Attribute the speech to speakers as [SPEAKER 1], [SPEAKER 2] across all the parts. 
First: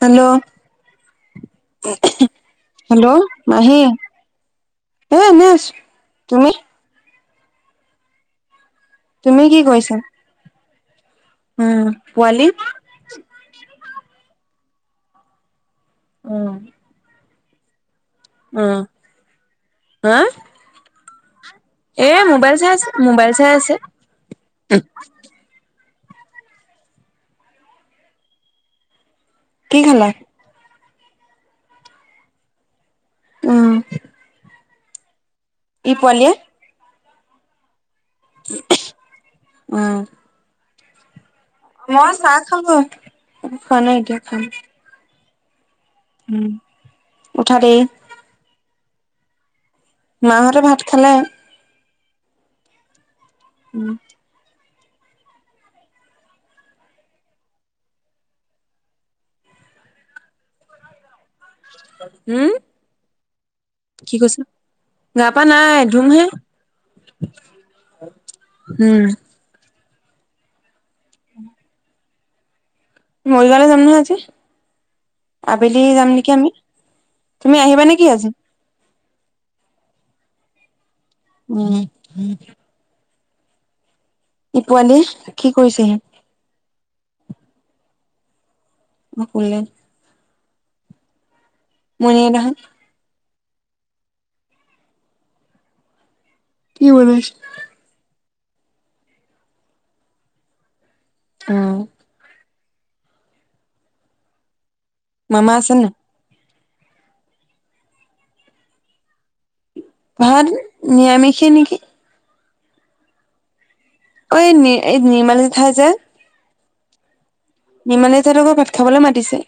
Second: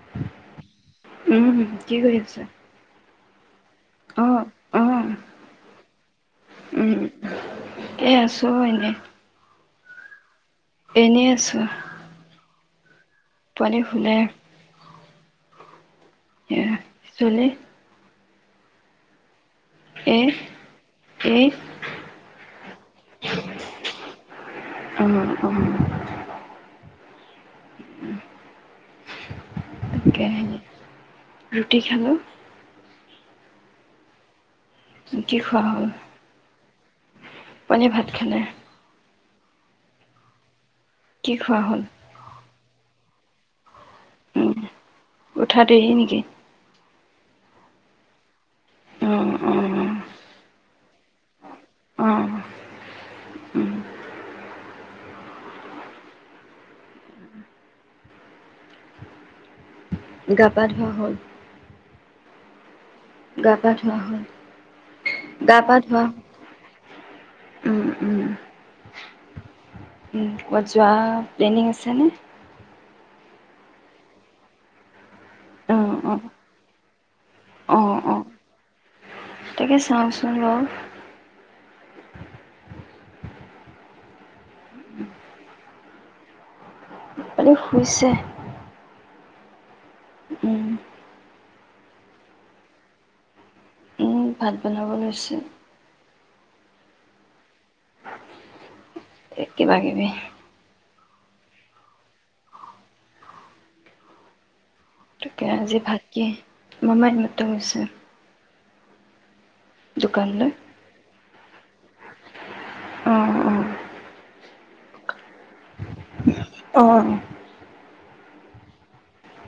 [SPEAKER 1] Hello!
[SPEAKER 2] উম, কি কৰি আছা?
[SPEAKER 1] হেল্ল'! মাহী,
[SPEAKER 2] অ', অ',
[SPEAKER 1] এ এনেই আছোঁ। তুমি?
[SPEAKER 2] উম, এই আছোঁ এনেই।
[SPEAKER 1] তুমি কি কৰিছা?
[SPEAKER 2] এনে
[SPEAKER 1] উম, পোৱালি?
[SPEAKER 2] পোৱালি শুলে।
[SPEAKER 1] উম।
[SPEAKER 2] এ [unintelligible]
[SPEAKER 1] উম।
[SPEAKER 2] এহ এহ
[SPEAKER 1] এই মোবাইল চাই আছে মোবাইল চাই আছে।
[SPEAKER 2] অ', অ'।
[SPEAKER 1] কি খালা
[SPEAKER 2] তাকে হেৰী ৰুটি খালোঁ।
[SPEAKER 1] অহ'
[SPEAKER 2] ৰুটি খোৱা [unintelligible]
[SPEAKER 1] ই পোৱালিয়ে।
[SPEAKER 2] পোৱালিয়ে ভাত খালে।
[SPEAKER 1] উম।
[SPEAKER 2] কি খোৱা হ'ল?
[SPEAKER 1] অ', চাহ খালোঁ একো খোৱা নাই এতিয়া খাম।
[SPEAKER 2] উম, উঠা দেৰি নেকি?
[SPEAKER 1] উম, উঠা দেৰি।
[SPEAKER 2] অ', অ'।
[SPEAKER 1] মাহঁতে ভাত খালে।
[SPEAKER 2] অ'।
[SPEAKER 1] উম।
[SPEAKER 2] গা পা ধুৱা হ'ল?
[SPEAKER 1] উম?
[SPEAKER 2] গা পা ধোৱা
[SPEAKER 1] কি
[SPEAKER 2] হ'ল?
[SPEAKER 1] কৈছা, গা পা নাই ধুমহে।
[SPEAKER 2] উম, উম।
[SPEAKER 1] উম
[SPEAKER 2] উম, ক'বাত যোৱা প্লেনিং আছে নে?
[SPEAKER 1] মৰিগাওঁলে যাম নহয় আজি। আবেলি
[SPEAKER 2] অ',
[SPEAKER 1] যাম
[SPEAKER 2] অ',
[SPEAKER 1] নেকি আমি, তুমি আহিবা
[SPEAKER 2] অ',
[SPEAKER 1] নেকি
[SPEAKER 2] অ',
[SPEAKER 1] আজি?
[SPEAKER 2] তাকে চাওঁচোন বাও।
[SPEAKER 1] উম। ই পোৱালি কি কৰিছে সি
[SPEAKER 2] পোৱালিয়ে শুইছে।
[SPEAKER 1] উহ শুলে
[SPEAKER 2] উম
[SPEAKER 1] [unintelligible]
[SPEAKER 2] উম ভাত বনাব লৈছে
[SPEAKER 1] কি বনাইছ
[SPEAKER 2] এই কিবা কিবি
[SPEAKER 1] অহ'
[SPEAKER 2] তাকে
[SPEAKER 1] মামা আছে
[SPEAKER 2] আজি
[SPEAKER 1] নাই?
[SPEAKER 2] ভাত কি মমাই এই মাত্ৰ গৈছে
[SPEAKER 1] ভাত
[SPEAKER 2] দোকানলৈ
[SPEAKER 1] নিৰামিষে নেকি?
[SPEAKER 2] অহ অহ
[SPEAKER 1] ঐ নি এই নিৰ্মালি জেঠাই যে
[SPEAKER 2] অ
[SPEAKER 1] নিৰ্মালি জেঠাইহতৰ ঘৰত ভাত খাবলে মাতিছে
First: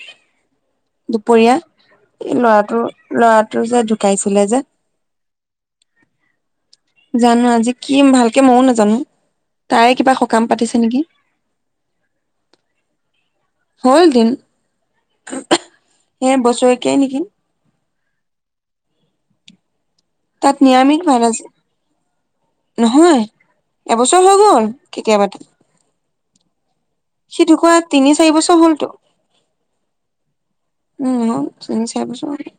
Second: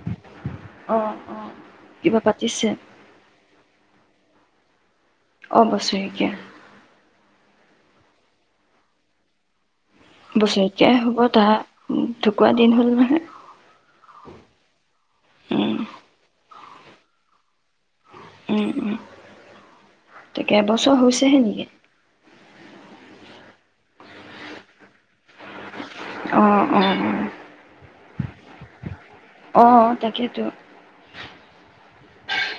[SPEAKER 2] অ অ
[SPEAKER 1] দুপৰীয়া
[SPEAKER 2] কিবা
[SPEAKER 1] এই
[SPEAKER 2] পাতিছে
[SPEAKER 1] ল'ৰাটোৰ ল'ৰাটো যে ঢুকাইছিলে যে
[SPEAKER 2] অ' বছেৰেকিয়া।
[SPEAKER 1] জানো আজি কি ভালকে আজি মইও নাজানো। তাৰে কিবা খ
[SPEAKER 2] বছৰেকীয়াই হ'ব তাৰ ঢুকুৱা দিন হ'ল নহয়।
[SPEAKER 1] হ'ল দিন
[SPEAKER 2] উম
[SPEAKER 1] হেই বছৰেকীয়াই নেকি।
[SPEAKER 2] উম উম, তাকে
[SPEAKER 1] তাত
[SPEAKER 2] এবছৰ
[SPEAKER 1] নিৰামিষ ভাত
[SPEAKER 2] হৈছেহে
[SPEAKER 1] আজি
[SPEAKER 2] নেকি?
[SPEAKER 1] নহয় এবছৰ হৈ গ'ল কেতিয়াবাতে।
[SPEAKER 2] অ অ।
[SPEAKER 1] সি ঢুকুৱা তিনি চাৰি বছৰ হ'ল তো
[SPEAKER 2] অ তাকেইতো।
[SPEAKER 1] উম তিনি চাৰি বছৰ হ'ল।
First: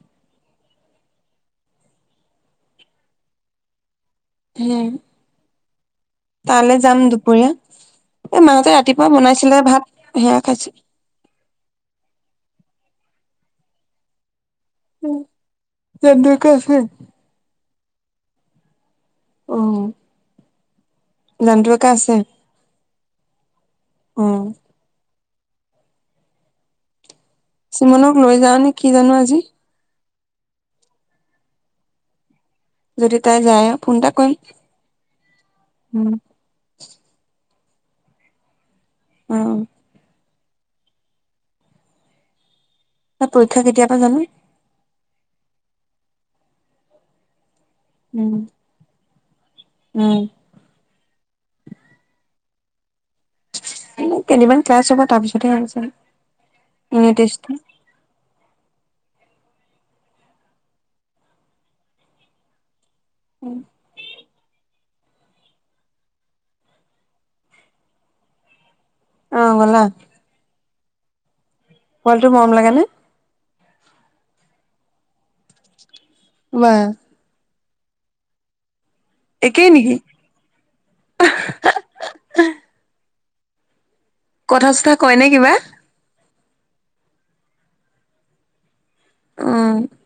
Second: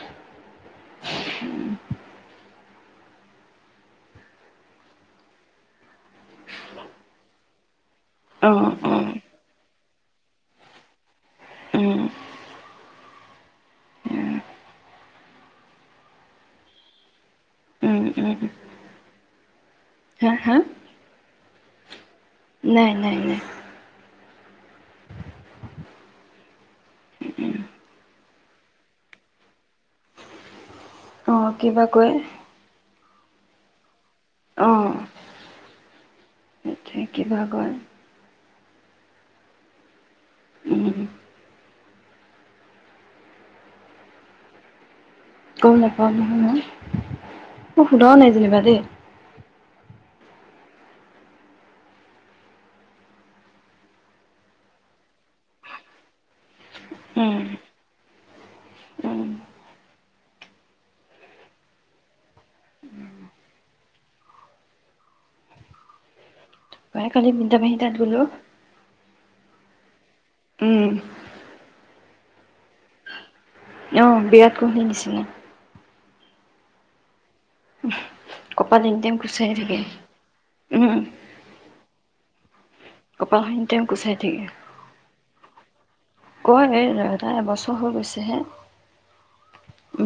[SPEAKER 1] উম তালে যাম দুপৰীয়া। এই
[SPEAKER 2] অ
[SPEAKER 1] মাহঁতে
[SPEAKER 2] অ
[SPEAKER 1] ৰাতিপুৱা বনাইছিলে ভাত, সেয়া খাইছে।
[SPEAKER 2] উম
[SPEAKER 1] [unintelligible]
[SPEAKER 2] উম উম
[SPEAKER 1] অ
[SPEAKER 2] হা হা
[SPEAKER 1] ৰানদোকা আছে
[SPEAKER 2] নাই নাই নাই
[SPEAKER 1] অ চুমনক লৈ যাওঁ নে কি জানো আজি
[SPEAKER 2] অঁ কিবা কয়
[SPEAKER 1] যদি তাই যায় ফোন এটা কৰিম
[SPEAKER 2] অ
[SPEAKER 1] উম
[SPEAKER 2] কি বা কয়
[SPEAKER 1] অঁ
[SPEAKER 2] [inaudible]
[SPEAKER 1] তাৰ পৰীক্ষা কেতিয়াপৰা জানো?
[SPEAKER 2] গম নাপাও নহয় মই, মই শুধাও নাই
[SPEAKER 1] উম,
[SPEAKER 2] যেনিবা দেই।
[SPEAKER 1] উম কেইদিনমান ক্লাছ হ'ব তাৰ পিছতহে হ'ব চাগে ইউনি
[SPEAKER 2] উম
[SPEAKER 1] টেষ্ট
[SPEAKER 2] উম
[SPEAKER 1] উম
[SPEAKER 2] বাই কালি ভিটামিন এটা দিলো
[SPEAKER 1] আহ গ'লা।
[SPEAKER 2] উম
[SPEAKER 1] পোৱালিটো মৰম লাগে নে?
[SPEAKER 2] অঁহ বিৰাট কোলি নিছিনা।
[SPEAKER 1] ৱাহ।
[SPEAKER 2] কপাল এনি টাইম কুচাই
[SPEAKER 1] একেই
[SPEAKER 2] থাকে,
[SPEAKER 1] নেকি
[SPEAKER 2] উম। কপালখন এনিটাইম কুচাই থাকে।
[SPEAKER 1] কথা চথা কয় নে কিবা?
[SPEAKER 2] কয় এ তাৰ এবছৰ হৈ গৈছেহে।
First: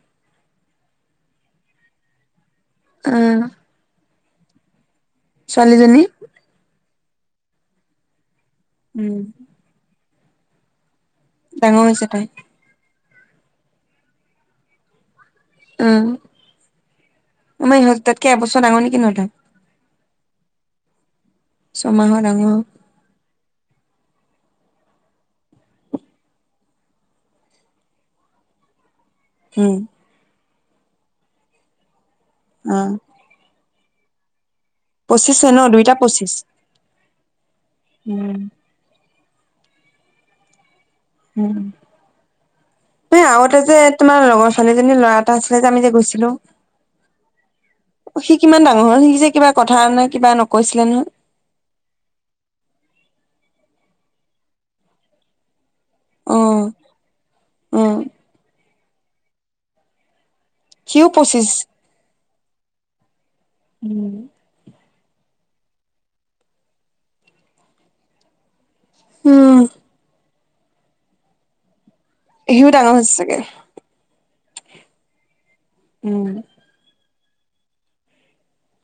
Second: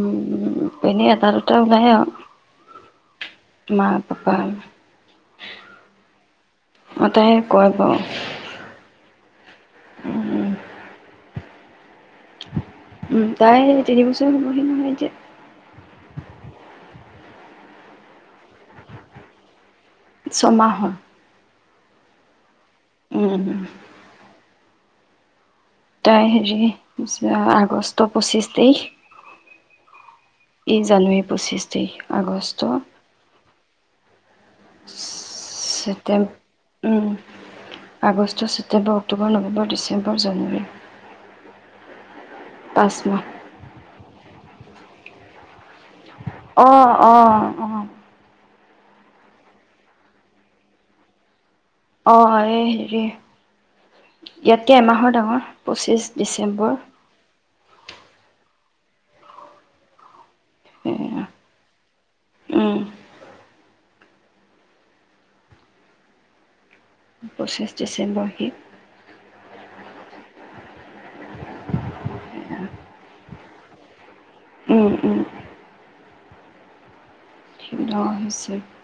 [SPEAKER 2] উম উম। এনেই এটা দুটা ওলাই আৰু।
[SPEAKER 1] উম
[SPEAKER 2] মা, পাপা।
[SPEAKER 1] ছোৱালীজনী
[SPEAKER 2] অ তাই কৰে বাৰু
[SPEAKER 1] উম
[SPEAKER 2] উম
[SPEAKER 1] ডাঙৰ হৈছে তাই
[SPEAKER 2] উম তাই তিন বছৰ হ'বহি নহয় এতিয়া।
[SPEAKER 1] উম আমাৰ ইহঁত দুটাতকে এবছৰ ডাঙৰ নেকি নহ তাই
[SPEAKER 2] ছমাহৰ
[SPEAKER 1] ছমাহৰ ডাঙৰ
[SPEAKER 2] উম তাই হেৰি আগষ্ট পঁচিছ তাৰিখ।
[SPEAKER 1] উম
[SPEAKER 2] এই জানুৱাৰী পঁচিছ তাৰিখ আগষ্ট।
[SPEAKER 1] অ পঁচিছে ন দুইটা
[SPEAKER 2] ছেপ্তেম
[SPEAKER 1] পঁচিছ।
[SPEAKER 2] উম
[SPEAKER 1] উম।
[SPEAKER 2] August September October November December January. পাঁচ
[SPEAKER 1] উম
[SPEAKER 2] মাহ
[SPEAKER 1] এই আগতে যে তোমাৰ লগৰ ছোৱালীজনী ল'ৰা এটা আছিলে যে আমি যে গৈছিলোঁ।
[SPEAKER 2] অ অ অ
[SPEAKER 1] অ সি কিমান ডাঙৰ হ'ল সি যে কিবা কথা নে কিবা নকৈছিলে নহয়।
[SPEAKER 2] অঁ এই হেৰি ইয়াতকে এমাহৰ ডাঙৰ পঁচিছ ডিচেম্বৰ।
[SPEAKER 1] অ সিও পঁচিছ
[SPEAKER 2] উম
[SPEAKER 1] উম।
[SPEAKER 2] পঁচিছ ডিচেম্বৰ সি
[SPEAKER 1] উম সিও ডাঙৰ হৈছে চাগে।
[SPEAKER 2] উম উম
[SPEAKER 1] উম
[SPEAKER 2] [unintelligible]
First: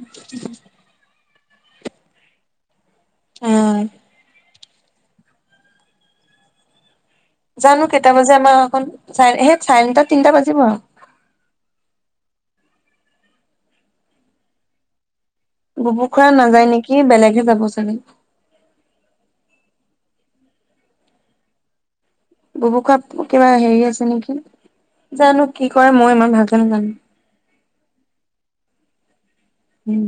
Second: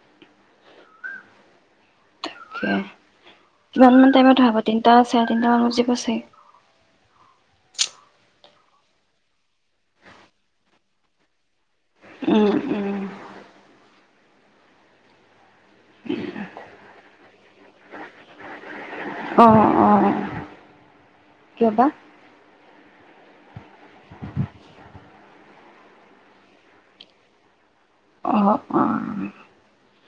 [SPEAKER 1] উ [unintelligible] উম,
[SPEAKER 2] কিমান মান টাইমত ধৰা তিনিটা চাৰে তিনটা মান বজিব চাগে।
[SPEAKER 1] জানো কেইটা বাজে আমাৰ অকন চাৰে সেই চাৰে তিনিটা, তিনটা বাজিব আৰু
[SPEAKER 2] উম উম
[SPEAKER 1] গুবু খুৰা নাযায় নেকি বেলেগে যাব চাগে।
[SPEAKER 2] অ অ অ কিয় বা
[SPEAKER 1] গুবু খুৰা কিবা হেৰি আছে নেকি জানো কি কৰে মই ইমান ভালকে নাজানো।
[SPEAKER 2] অঁ'।
[SPEAKER 1] উম।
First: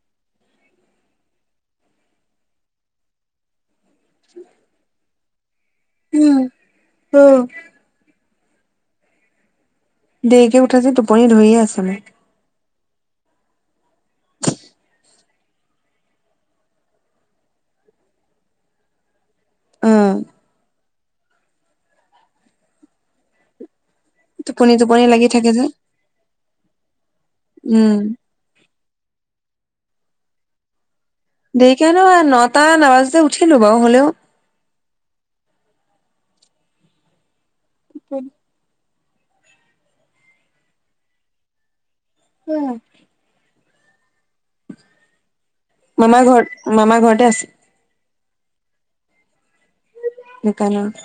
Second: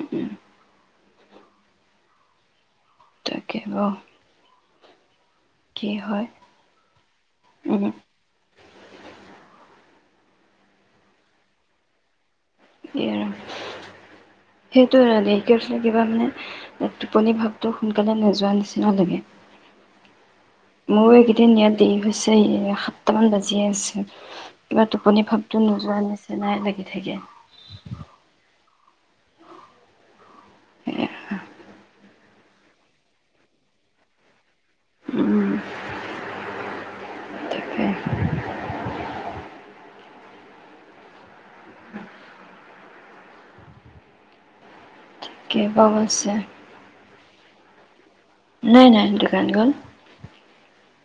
[SPEAKER 2] উ উম। [unintelligible]
[SPEAKER 1] [unintelligible]
[SPEAKER 2] কি হয়।
[SPEAKER 1] অ'।
[SPEAKER 2] উম
[SPEAKER 1] দেৰিকে উঠাযে টোপনি ধৰিয়ে আছে মোৰ।
[SPEAKER 2] এই আৰু। সেইটোৱে আদি। কেচটো কিবা মানে টোপনি ভাৱটো সোনকালে নোযোৱা নিচিনা লাগে।
[SPEAKER 1] অঁ।
[SPEAKER 2] মোৰ এইকেইদিন ইয়াত দেৰি হৈছে, এই সাতটামান বাজিয়ে আছে।
[SPEAKER 1] টোপনি
[SPEAKER 2] কিবা টোপনি
[SPEAKER 1] লাগি থাকে যে।
[SPEAKER 2] ভাৱটো নোযোৱাৰ নিচিনাই লাগি থাকে।
[SPEAKER 1] উম। দেৰিকে ন নটা নাবাজোতে উঠিলো বাৰু হ'লেও
[SPEAKER 2] উম। তাকে
[SPEAKER 1] [unintelligible] উম।
[SPEAKER 2] কেইবা
[SPEAKER 1] মামা
[SPEAKER 2] গৈছে
[SPEAKER 1] ঘৰত, মামা ঘৰতে আছে?
[SPEAKER 2] নাই নাই দোকান গল।
[SPEAKER 1] দোকানত।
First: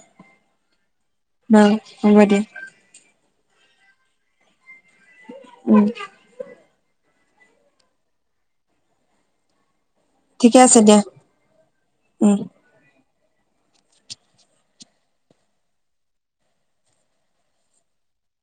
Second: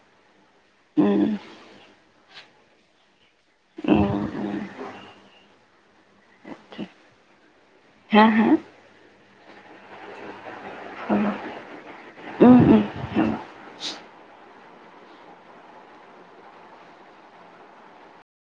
[SPEAKER 2] উম।
[SPEAKER 1] ন হ'ব দিয়া।
[SPEAKER 2] উম উম
[SPEAKER 1] উম।
[SPEAKER 2] হা? হা?
[SPEAKER 1] ঠিকে আছে দিয়া
[SPEAKER 2] হ'ব
[SPEAKER 1] উ।
[SPEAKER 2] উম উম। হ'ব